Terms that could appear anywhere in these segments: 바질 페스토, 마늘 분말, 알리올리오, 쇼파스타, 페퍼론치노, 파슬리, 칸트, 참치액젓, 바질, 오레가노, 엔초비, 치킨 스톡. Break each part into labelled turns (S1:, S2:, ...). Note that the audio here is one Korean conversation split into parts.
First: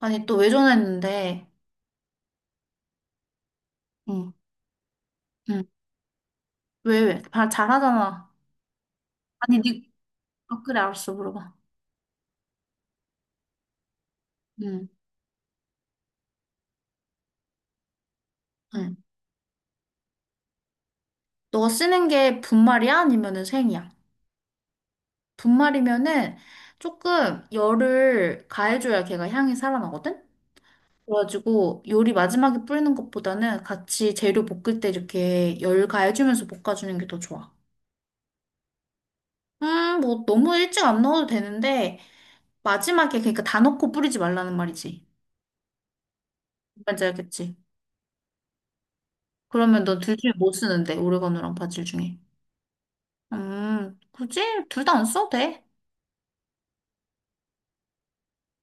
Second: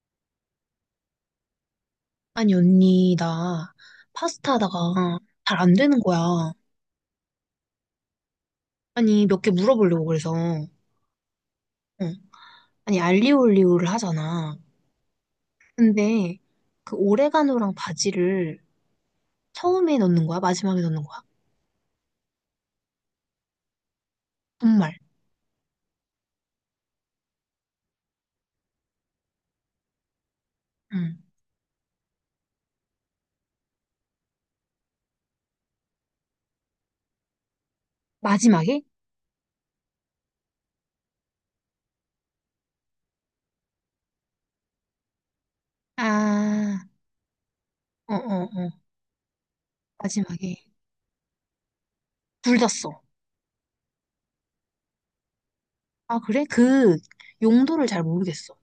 S1: 아니, 또 왜 전화했는데?
S2: 아니, 언니, 나
S1: 응.
S2: 파스타 하다가 잘
S1: 응.
S2: 안 되는 거야.
S1: 왜, 왜? 다 잘하잖아.
S2: 아니, 몇 개
S1: 아니, 니,
S2: 물어보려고 그래서.
S1: 아,
S2: 응.
S1: 그래, 알았어, 물어봐.
S2: 아니, 알리올리오를 하잖아.
S1: 응.
S2: 근데 그 오레가노랑 바지를
S1: 응.
S2: 처음에 넣는 거야? 마지막에 넣는 거야?
S1: 너 쓰는 게 분말이야? 아니면은 생이야?
S2: 정말.
S1: 분말이면은 조금 열을 가해줘야 걔가 향이 살아나거든?
S2: 응.
S1: 그래가지고 요리 마지막에 뿌리는 것보다는 같이 재료 볶을 때 이렇게 열 가해주면서 볶아주는 게 더 좋아.
S2: 마지막에?
S1: 뭐 너무 일찍 안 넣어도 되는데 마지막에 그러니까 다 넣고 뿌리지 말라는 말이지.
S2: 아,
S1: 뭔지 알겠지?
S2: 어, 어, 어.
S1: 그러면 넌 둘 중에 뭐
S2: 마지막에.
S1: 쓰는데? 오레가노랑 바질 중에.
S2: 둘 다 써.
S1: 굳이 둘 다 안 써도 돼.
S2: 아, 그래? 그 용도를 잘 모르겠어.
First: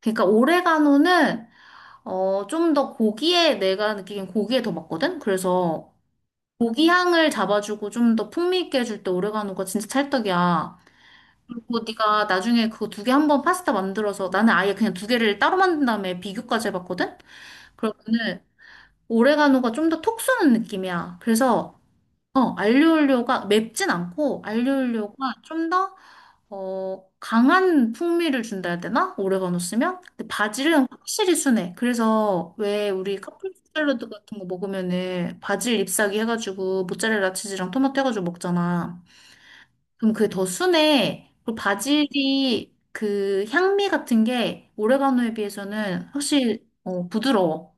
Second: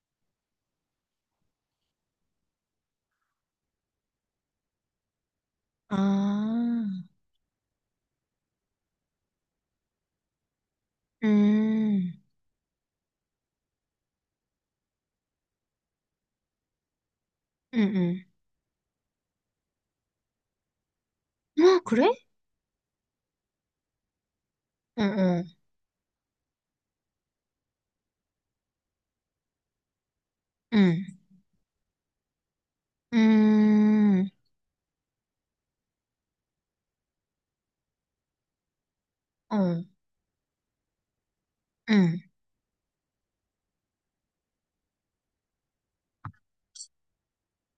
S1: 그러니까 오레가노는 어, 좀 더 고기에 내가 느끼기엔 고기에 더 맞거든? 그래서 고기
S2: 아,
S1: 향을 잡아주고 좀 더 풍미 있게 해줄 때 오레가노가 진짜 찰떡이야. 그리고
S2: 음,
S1: 네가 나중에 그거 두 개 한 번 파스타 만들어서 나는 아예 그냥 두 개를 따로 만든 다음에 비교까지 해봤거든?
S2: 음,
S1: 그러면은 오레가노가 좀 더 톡 쏘는 느낌이야. 그래서
S2: 아, 그래?
S1: 어, 알리올리오가 맵진 않고
S2: 응,
S1: 알리올리오가
S2: 응,
S1: 좀 더, 어, 강한 풍미를 준다 해야 되나? 오레가노 쓰면? 근데 바질은
S2: 응,
S1: 확실히 순해. 그래서 왜 우리 카프리 샐러드
S2: 음,
S1: 같은 거 먹으면은 바질 잎사귀 해가지고 모짜렐라 치즈랑 토마토 해가지고 먹잖아.
S2: 어.
S1: 그럼 그게 더 순해. 그리고
S2: 응,
S1: 바질이 그 향미 같은 게 오레가노에 비해서는 확실히 어, 부드러워.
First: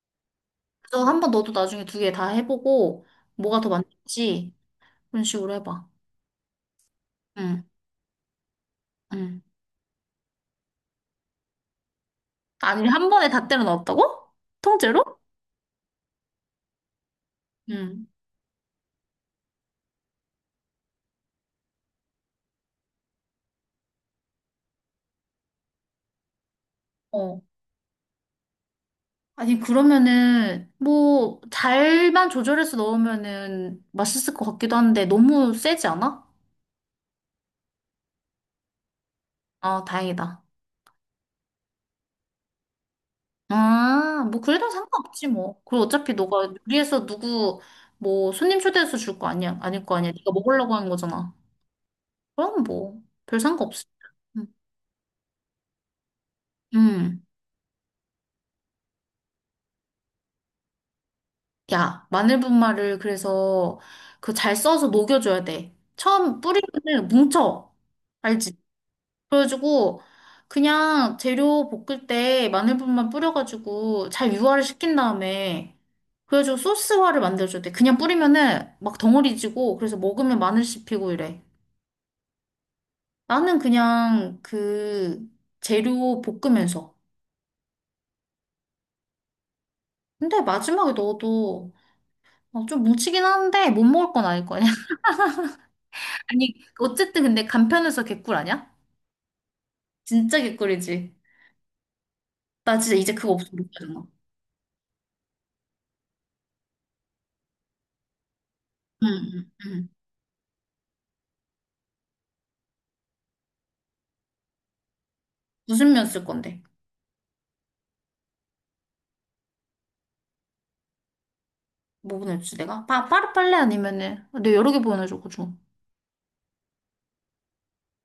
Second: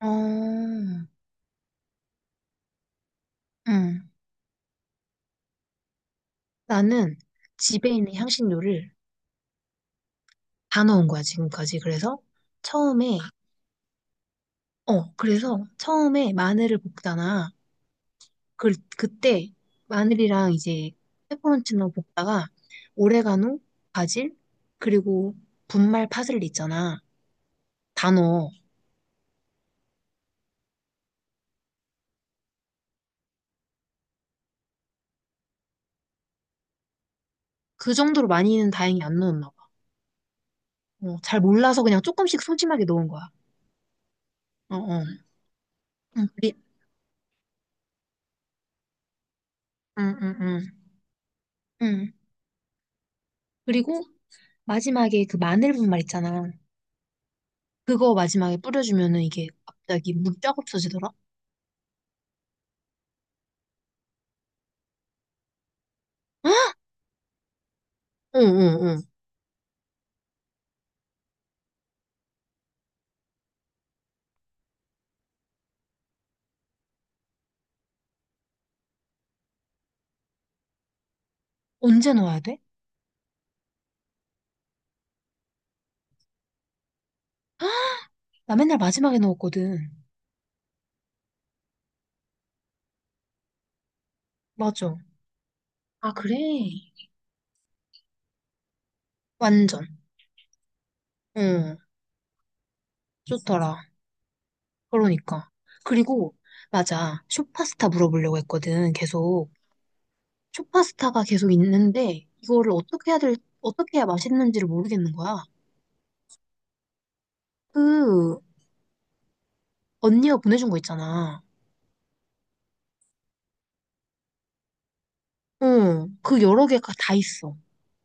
S2: 어,
S1: 그래서 한번 너도 나중에 두 개 다 해보고 뭐가 더
S2: 응,
S1: 맞는지 그런 식으로 해봐.
S2: 나는
S1: 응,
S2: 집에 있는 향신료를
S1: 응.
S2: 다 넣은 거야, 지금까지.
S1: 아니, 한
S2: 처음에,
S1: 번에 다 때려 넣었다고? 통째로?
S2: 그래서 처음에 마늘을 볶잖아.
S1: 응.
S2: 그, 그때 마늘이랑 이제 페퍼론치노 볶다가 오레가노, 바질, 그리고 분말 파슬리 있잖아.
S1: 어.
S2: 다 넣어.
S1: 아니, 그러면은, 뭐, 잘만 조절해서 넣으면은 맛있을 것 같기도 한데, 너무 세지 않아?
S2: 그 정도로 많이는 다행히 안 넣었나 봐.
S1: 아, 다행이다.
S2: 어, 잘 몰라서 그냥 조금씩 소심하게 넣은 거야.
S1: 아, 뭐, 그래도
S2: 어, 어.
S1: 상관없지, 뭐. 그리고 어차피
S2: 응,
S1: 너가 요리해서 누구, 뭐, 손님 초대해서 줄 거 아니야, 아닐 거 아니야.
S2: 응,
S1: 네가
S2: 응,
S1: 먹으려고
S2: 응.
S1: 하는 거잖아.
S2: 응,
S1: 그럼 뭐, 별 상관없어.
S2: 그리고
S1: 응.
S2: 마지막에 그 마늘 분말 있잖아.
S1: 응.
S2: 그거 마지막에 뿌려주면은 이게 갑자기 물이 쫙 없어지더라?
S1: 야, 마늘분말을 그래서 그 잘 써서 녹여줘야 돼. 처음 뿌리면은 뭉쳐.
S2: 응,
S1: 알지?
S2: 응, 응.
S1: 그래가지고 그냥 재료 볶을 때 마늘분말 뿌려가지고 잘 유화를 시킨 다음에 그래가지고 소스화를 만들어줘야 돼. 그냥 뿌리면은 막 덩어리지고 그래서 먹으면 마늘 씹히고 이래.
S2: 언제 넣어야 돼?
S1: 나는 그냥 그 재료 볶으면서.
S2: 나 맨날 마지막에 넣었거든.
S1: 근데 마지막에 넣어도 어, 좀 뭉치긴 하는데 못 먹을 건 아닐 거야.
S2: 맞아. 아, 그래?
S1: 아니, 어쨌든 근데 간편해서 개꿀 아니야?
S2: 완전.
S1: 진짜 개꿀이지.
S2: 응.
S1: 나 진짜 이제 그거 없으면 못
S2: 좋더라.
S1: 살아.
S2: 그러니까. 그리고, 맞아. 쇼파스타 물어보려고 했거든.
S1: 응, 응,
S2: 계속.
S1: 응.
S2: 쇼파스타가 계속 있는데, 이거를 어떻게 해야 맛있는지를 모르겠는 거야.
S1: 무슨 면 쓸 건데?
S2: 그, 언니가 보내준 거 있잖아.
S1: 뭐 보내주지 내가? 파, 파르팔레 아니면은 내가 여러 개 보내줘가지고.
S2: 응. 그 여러 개가 다 있어.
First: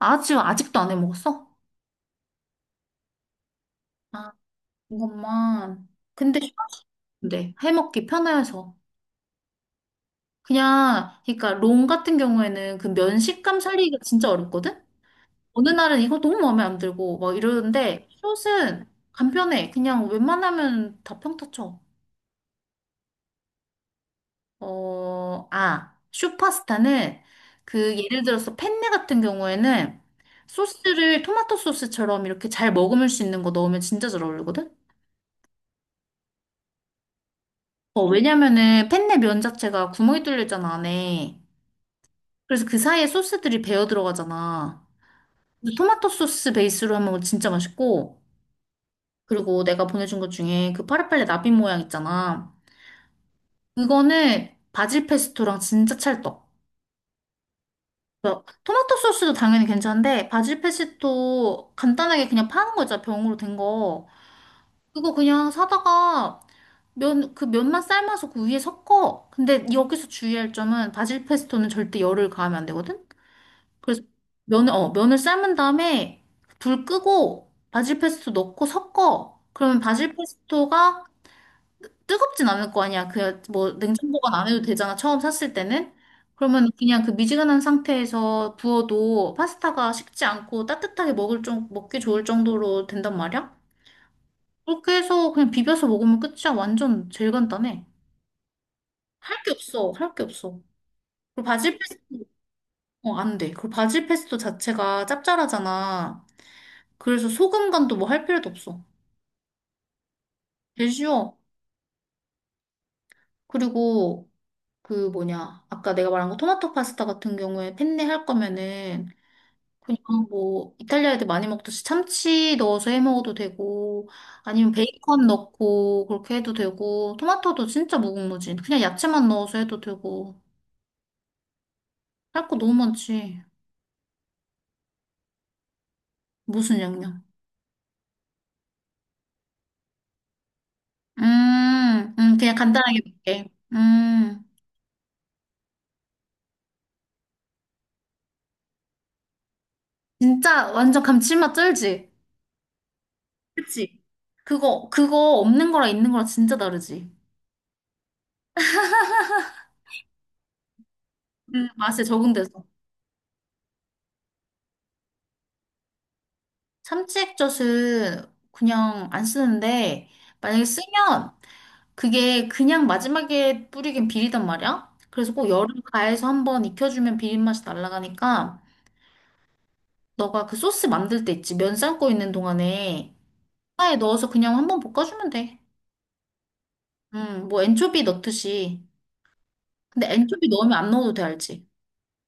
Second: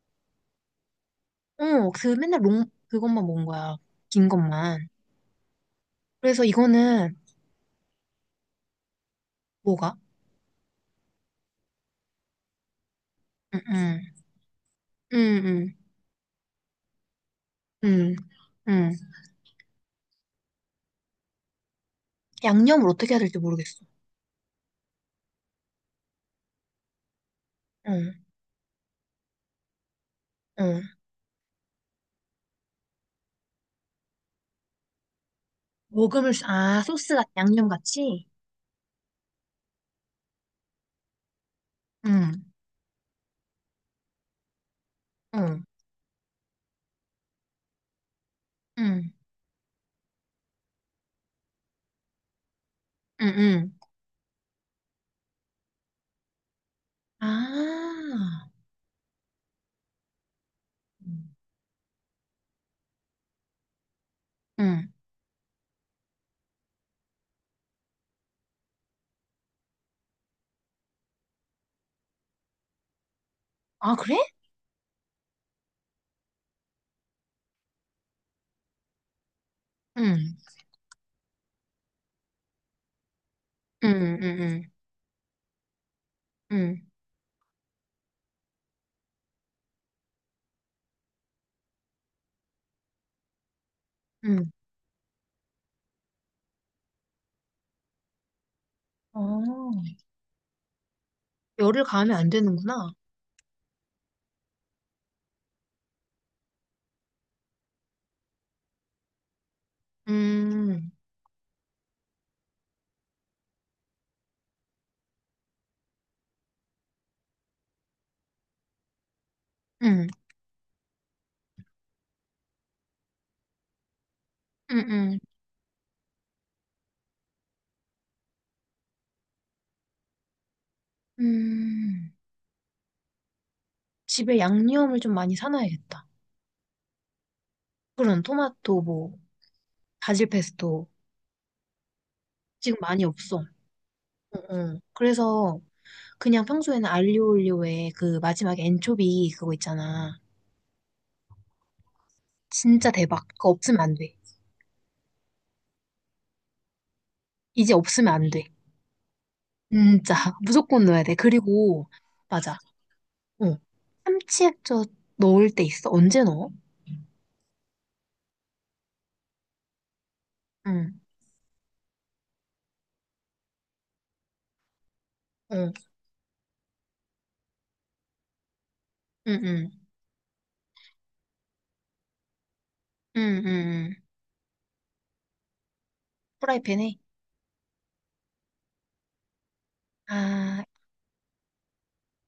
S1: 아, 지금 아직도 안 해먹었어?
S2: 어, 그 맨날 롱, 그것만 먹은 거야. 긴
S1: 아,
S2: 것만.
S1: 이것만. 근데
S2: 그래서 이거는
S1: 근데 해먹기 편해서.
S2: 뭐가?
S1: 그냥, 그러니까 롱 같은 경우에는 그 면 식감
S2: 응,
S1: 살리기가
S2: 응,
S1: 진짜 어렵거든?
S2: 응,
S1: 어느
S2: 응,
S1: 날은 이거 너무 마음에 안 들고 막 이러는데
S2: 응,
S1: 숏은
S2: 응.
S1: 간편해. 그냥 웬만하면 다 평타 쳐.
S2: 양념을 어떻게 해야 될지 모르겠어.
S1: 어, 아, 슈퍼스타는 그
S2: 응,
S1: 예를 들어서 펜네 같은 경우에는
S2: 응.
S1: 소스를 토마토 소스처럼 이렇게 잘 머금을 수 있는 거 넣으면 진짜 잘 어울리거든?
S2: 아, 양념
S1: 어,
S2: 같이?
S1: 왜냐면은 펜네 면 자체가 구멍이 뚫려 있잖아, 안에.
S2: 응,
S1: 그래서 그 사이에 소스들이 배어 들어가잖아.
S2: 응,
S1: 근데 토마토 소스 베이스로 하면 진짜 맛있고,
S2: 응,
S1: 그리고 내가 보내준 것 중에 그 파리팔레 나비 모양 있잖아.
S2: 응, 응.
S1: 그거는 바질 페스토랑 진짜 찰떡. 그래서
S2: 아,
S1: 토마토 소스도 당연히 괜찮은데 바질 페스토 간단하게 그냥 파는 거 있잖아 병으로 된 거.
S2: 응.
S1: 그거 그냥 사다가 면, 그 면만 삶아서 그 위에 섞어. 근데 여기서 주의할 점은 바질 페스토는 절대 열을 가하면 안 되거든.
S2: 아,
S1: 그래서
S2: 그래?
S1: 면을 삶은 다음에 불 끄고 바질 페스토 넣고 섞어. 그러면 바질
S2: 응,
S1: 페스토가 뜨겁진 않을 거 아니야. 그 뭐
S2: 응,
S1: 냉장
S2: 응,
S1: 보관
S2: 응,
S1: 안 해도
S2: 응,
S1: 되잖아. 처음 샀을 때는. 그러면
S2: 응.
S1: 그냥 그 미지근한 상태에서 부어도 파스타가 식지 않고 따뜻하게 먹을 좀 먹기 좋을 정도로 된단 말이야.
S2: 응.
S1: 그렇게 해서 그냥 비벼서 먹으면 끝이야. 완전 제일 간단해. 할 게
S2: 어,
S1: 없어. 할 게 없어. 그리고 바질
S2: 열을 가하면
S1: 페스토
S2: 안 되는구나.
S1: 어, 안 돼. 그리고 바질 페스토 자체가 짭짤하잖아. 그래서 소금 간도 뭐 할 필요도 없어. 제일
S2: 음,
S1: 쉬워. 그리고 그 뭐냐 아까 내가 말한 거 토마토 파스타 같은 경우에 펜네 할 거면은 그냥
S2: 음,
S1: 뭐 이탈리아 애들 많이 먹듯이 참치 넣어서 해 먹어도 되고 아니면
S2: 음, 음,
S1: 베이컨 넣고 그렇게 해도 되고 토마토도 진짜 무궁무진 그냥 야채만 넣어서 해도 되고
S2: 음.
S1: 할 거 너무 많지.
S2: 집에 양념을 좀 많이 사놔야겠다.
S1: 무슨 양념.
S2: 그런 토마토, 뭐, 바질 페스토.
S1: 음, 그냥
S2: 지금
S1: 간단하게
S2: 많이 없어.
S1: 먹게
S2: 어, 어. 그래서 그냥 평소에는 알리오 올리오에 그 마지막에 엔초비 그거 있잖아.
S1: 진짜 완전 감칠맛 쩔지.
S2: 진짜 대박. 그거 없으면 안
S1: 그치.
S2: 돼.
S1: 그거 그거 없는 거랑 있는 거랑 진짜 다르지.
S2: 이제 없으면 안 돼. 진짜. 무조건 넣어야 돼.
S1: 그
S2: 그리고,
S1: 맛에
S2: 맞아.
S1: 적응돼서.
S2: 어. 참치 액젓 넣을 때 있어. 언제 넣어?
S1: 참치 액젓은 그냥 안 쓰는데 만약에
S2: 응,
S1: 쓰면 그게 그냥 마지막에 뿌리긴 비리단 말이야. 그래서 꼭열
S2: 응,
S1: 여름 가해서 한번 익혀주면 비린맛이 날아가니까
S2: 응, 응,
S1: 너가 그 소스 만들 때 있지. 면 삶고 있는 동안에
S2: 응, 응.
S1: 파에
S2: 응.
S1: 넣어서 그냥 한번 볶아주면 돼.
S2: 프라이팬에?
S1: 뭐 엔초비 넣듯이. 근데 엔초비
S2: 아,
S1: 넣으면 안 넣어도 돼, 알지?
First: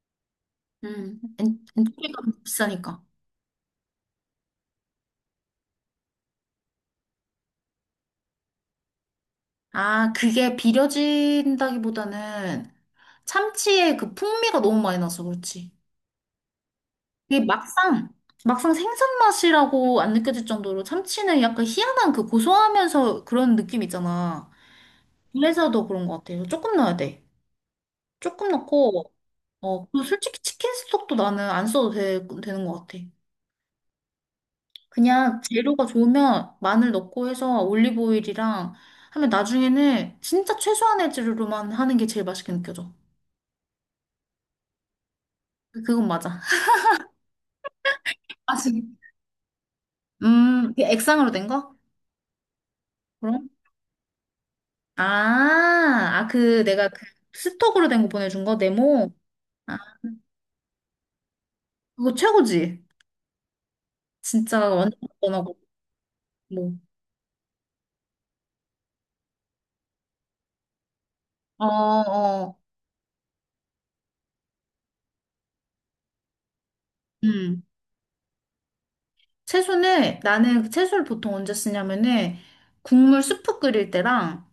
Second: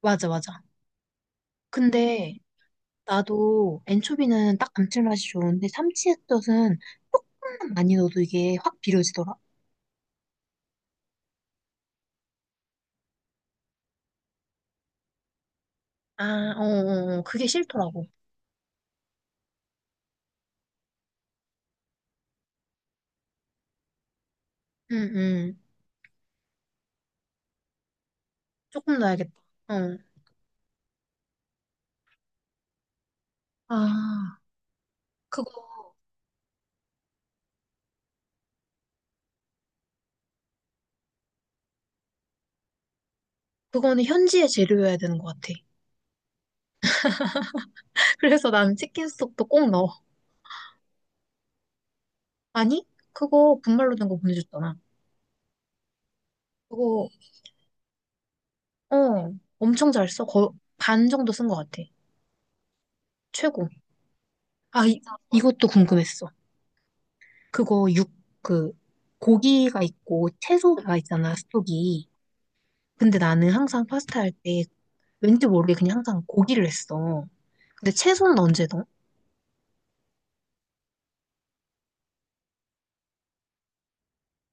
S2: 맞아, 맞아.
S1: 엔초비가
S2: 근데
S1: 비싸니까.
S2: 나도 엔초비는 딱 감칠맛이 좋은데 참치액젓은 조금만 많이 넣어도 이게 확 비려지더라.
S1: 아, 그게 비려진다기보다는 참치의 그 풍미가 너무 많이 나서 그렇지.
S2: 아, 어, 어, 어.
S1: 이게
S2: 그게 싫더라고.
S1: 막상 막상 생선 맛이라고 안 느껴질 정도로 참치는 약간 희한한 그 고소하면서 그런 느낌 있잖아.
S2: 응, 응.
S1: 그래서 더 그런 것 같아요. 조금 넣어야 돼. 조금
S2: 조금
S1: 넣고
S2: 넣어야겠다.
S1: 어,
S2: 어.
S1: 그리고 솔직히 치킨 스톡도 나는 안 써도 되는 것 같아.
S2: 아,
S1: 그냥 재료가
S2: 그거,
S1: 좋으면 마늘 넣고 해서 올리브 오일이랑 하면 나중에는 진짜 최소한의 재료로만 하는 게 제일 맛있게 느껴져.
S2: 그거는 현지의 재료여야 되는 것 같아.
S1: 그건 맞아.
S2: 그래서
S1: 아,
S2: 난
S1: 진
S2: 치킨 스톡도 꼭 넣어.
S1: 그 액상으로 된 거?
S2: 아니, 그거 분말로 된 거 보내줬잖아.
S1: 아, 아, 그 내가 그
S2: 그거,
S1: 스톡으로 된 거 보내준 거 네모.
S2: 어,
S1: 아,
S2: 엄청 잘 써. 거의 반 정도 쓴 것 같아.
S1: 그거 최고지.
S2: 최고.
S1: 진짜
S2: 아,
S1: 완전 간단하고
S2: 이것도 궁금했어.
S1: 뭐.
S2: 그거 육, 그, 고기가 있고 채소가 있잖아,
S1: 어,
S2: 스톡이.
S1: 어.
S2: 근데 나는 항상 파스타 할 때 왠지 모르게 그냥 항상 고기를 했어.
S1: 음.
S2: 근데 채소는 언제 넣어?
S1: 채소는 나는 그 채소를 보통 언제 쓰냐면은 국물 수프 끓일 때랑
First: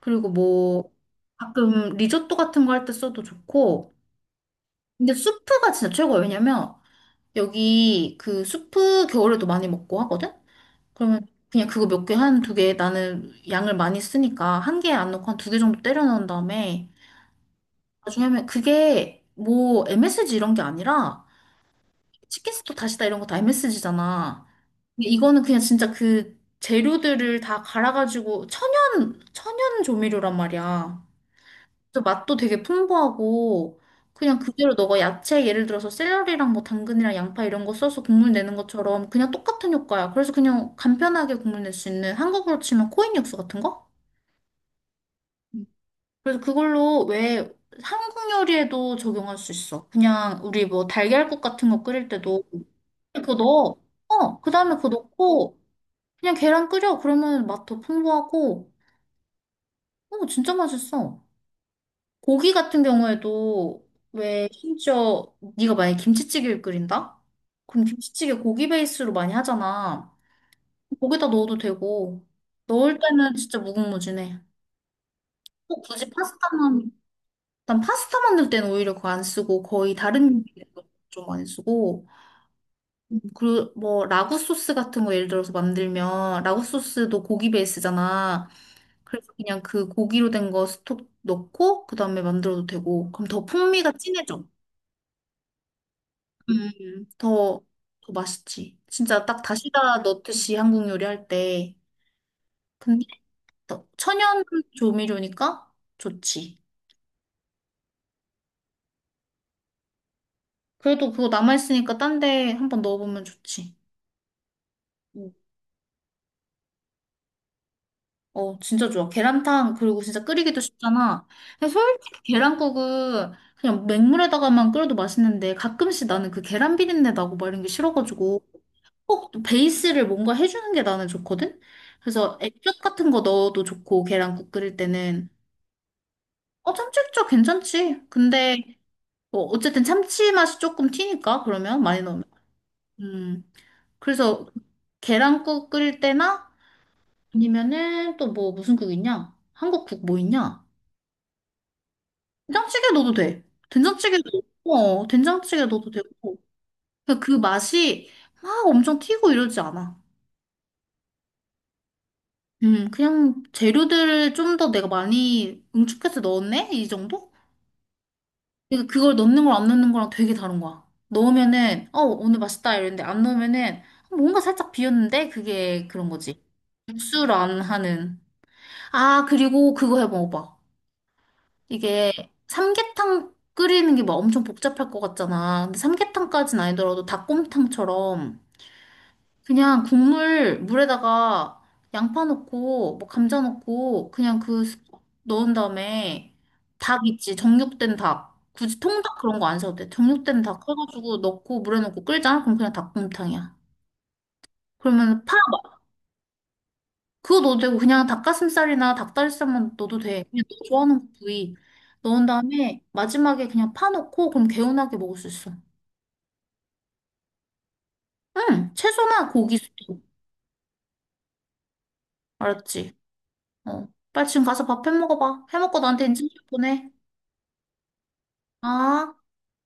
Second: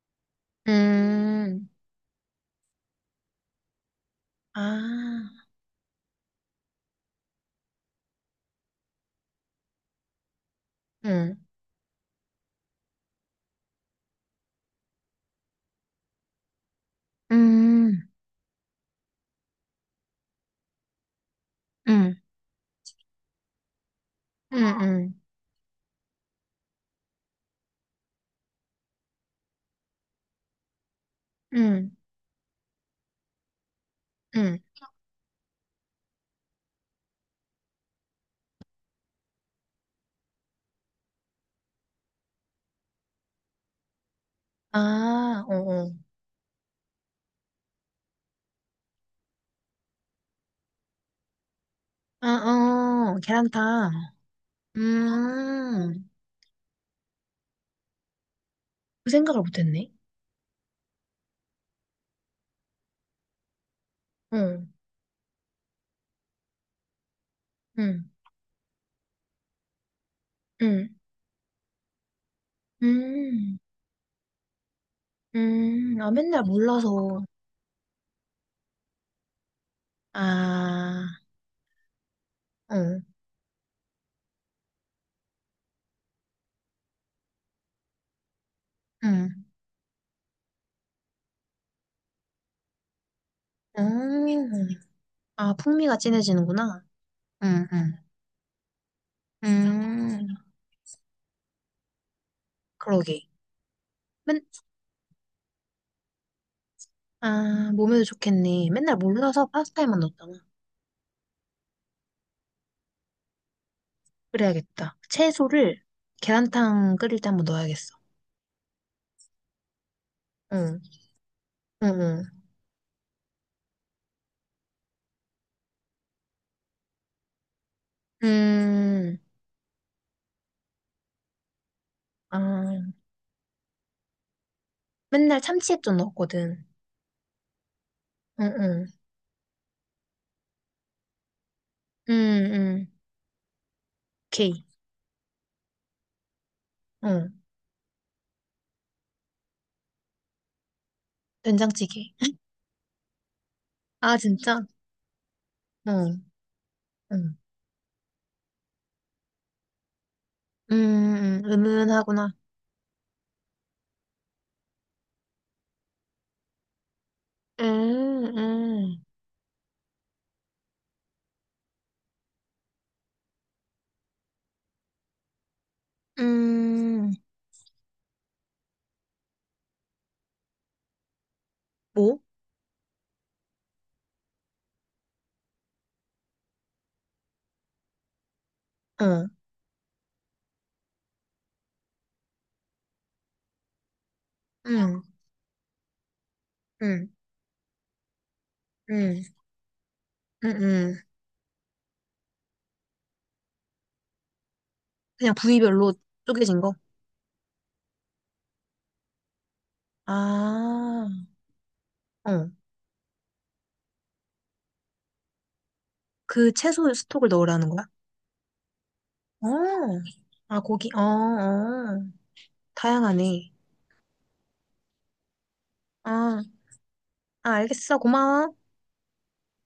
S1: 그리고 뭐
S2: 음,
S1: 가끔 리조또 같은 거 할 때 써도 좋고. 근데
S2: 아,
S1: 수프가 진짜 최고예요. 왜냐면 여기 그 수프 겨울에도 많이 먹고 하거든. 그러면
S2: 응,
S1: 그냥 그거 몇 개, 한 두 개, 나는 양을 많이 쓰니까 한 개 안 넣고 한 두 개 정도 때려 넣은 다음에
S2: 음,
S1: 나중에 하면 그게 뭐 MSG 이런 게 아니라
S2: 음,
S1: 치킨 스톡 다시다 이런 거 다 MSG잖아.
S2: 음,
S1: 근데
S2: 음,
S1: 이거는 그냥 진짜 그 재료들을 다 갈아가지고 천연 조미료란 말이야.
S2: 음,
S1: 그래서 맛도 되게 풍부하고 그냥
S2: 음,
S1: 그대로 너가 야채 예를 들어서 샐러리랑 뭐 당근이랑 양파 이런 거 써서 국물 내는 것처럼 그냥 똑같은 효과야. 그래서 그냥 간편하게 국물 낼 수 있는 한국으로 치면 코인 육수 같은 거?
S2: 아, 어,
S1: 음.
S2: 어.
S1: 그래서 그걸로 왜 한국 요리에도 적용할 수 있어. 그냥 우리 뭐 달걀국 같은 거 끓일
S2: 아,
S1: 때도
S2: 어,
S1: 그거 넣어.
S2: 계란탕.
S1: 어, 그 다음에 그거 넣고
S2: 음,
S1: 그냥 계란 끓여. 그러면 맛 더 풍부하고
S2: 그 생각을 못했네.
S1: 어, 진짜 맛있어. 고기 같은 경우에도 왜
S2: 음,
S1: 심지어 네가 만약에 김치찌개를 끓인다? 그럼
S2: 음,
S1: 김치찌개 고기 베이스로 많이 하잖아.
S2: 음.
S1: 거기다 넣어도 되고 넣을 때는 진짜
S2: 음,
S1: 무궁무진해. 꼭 굳이
S2: 아, 맨날
S1: 파스타만.
S2: 몰라서.
S1: 난 파스타 만들 때는 오히려 그거 안 쓰고 거의 다른 요리에도
S2: 아.
S1: 좀 많이 쓰고
S2: 응,
S1: 그리고 뭐 라구 소스 같은 거 예를 들어서 만들면 라구 소스도 고기 베이스잖아. 그래서
S2: 응.
S1: 그냥 그 고기로 된 거 스톡 넣고 그다음에 만들어도 되고 그럼 더 풍미가 진해져.
S2: 음. 아, 풍미가 진해지는구나.
S1: 더,
S2: 응, 응.
S1: 더 맛있지. 진짜 딱 다시다
S2: 음,
S1: 넣듯이 한국 요리할 때. 근데
S2: 그러게.
S1: 또
S2: 맨,
S1: 천연 조미료니까 좋지.
S2: 아, 몸에도 좋겠네. 맨날 몰라서 파스타에만 넣었잖아.
S1: 그래도 그거 남아있으니까 딴데 한번 넣어보면 좋지.
S2: 그래야겠다.
S1: 응.
S2: 채소를 계란탕 끓일 때 한번 넣어야겠어.
S1: 어, 진짜 좋아. 계란탕, 그리고 진짜 끓이기도
S2: 응,
S1: 쉽잖아. 근데
S2: 응,
S1: 솔직히
S2: 응.
S1: 계란국은 그냥 맹물에다가만 끓여도 맛있는데 가끔씩 나는 그 계란 비린내 나고 막 이런 게 싫어가지고
S2: 음,
S1: 꼭 베이스를 뭔가 해주는 게 나는 좋거든? 그래서
S2: 아,
S1: 액젓 같은 거 넣어도 좋고, 계란국 끓일 때는.
S2: 맨날 참치액 좀 넣었거든.
S1: 어, 참치국자 괜찮지.
S2: 응,
S1: 근데,
S2: 응.
S1: 뭐, 어쨌든 참치 맛이 조금 튀니까, 그러면, 많이
S2: 응,
S1: 넣으면.
S2: 응.
S1: 음, 그래서,
S2: 오케이.
S1: 계란국 끓일 때나,
S2: 응.
S1: 아니면은, 또 뭐, 무슨 국 있냐? 한국 국 뭐 있냐?
S2: 된장찌개.
S1: 된장찌개 넣어도 돼.
S2: 아,
S1: 된장찌개도,
S2: 진짜?
S1: 어, 된장찌개 넣어도
S2: 응,
S1: 되고. 그러니까 그
S2: 응.
S1: 맛이 막 엄청 튀고 이러지 않아.
S2: 은은하구나.
S1: 그냥 재료들을 좀 더 내가 많이 응축해서 넣었네? 이 정도?
S2: 음,
S1: 그러니까
S2: 음.
S1: 그걸 넣는 거랑 안 넣는 거랑 되게 다른 거야. 넣으면은 어 오늘 맛있다 이랬는데 안 넣으면은 뭔가 살짝 비었는데 그게 그런 거지. 육
S2: 음,
S1: 수안 하는. 아 그리고 그거 해 먹어봐. 이게
S2: 뭐?
S1: 삼계탕 끓이는 게 막 엄청 복잡할 것 같잖아. 근데 삼계탕까진 아니더라도 닭곰탕처럼
S2: 어,
S1: 그냥 국물 물에다가 양파 넣고 뭐 감자 넣고 그냥 그 스-
S2: 응,
S1: 넣은 다음에 닭
S2: 응,
S1: 있지 정육된 닭 굳이 통닭
S2: 응,
S1: 그런 거 안 사도 돼 정육된
S2: 응,
S1: 닭
S2: 응.
S1: 해가지고 넣고 물에 넣고 끓이잖아 그럼 그냥 닭곰탕이야. 그러면 파
S2: 그냥
S1: 마-
S2: 부위별로 쪼개진 거?
S1: 그거 넣어도 되고 그냥 닭가슴살이나 닭다리살만 넣어도 돼 그냥 너
S2: 아,
S1: 좋아하는 부위 넣은
S2: 어.
S1: 다음에 마지막에 그냥 파 넣고 그럼 개운하게 먹을 수 있어.
S2: 그 채소 스톡을 넣으라는 거야?
S1: 응 채소나
S2: 어,
S1: 고기 수도.
S2: 아, 고기, 어, 어.
S1: 알았지?
S2: 다양하네.
S1: 어 빨리 지금 가서 밥 해 먹어봐 해 먹고 나한테 인증샷
S2: 아,
S1: 보내.
S2: 아, 알겠어. 고마워.
S1: 아,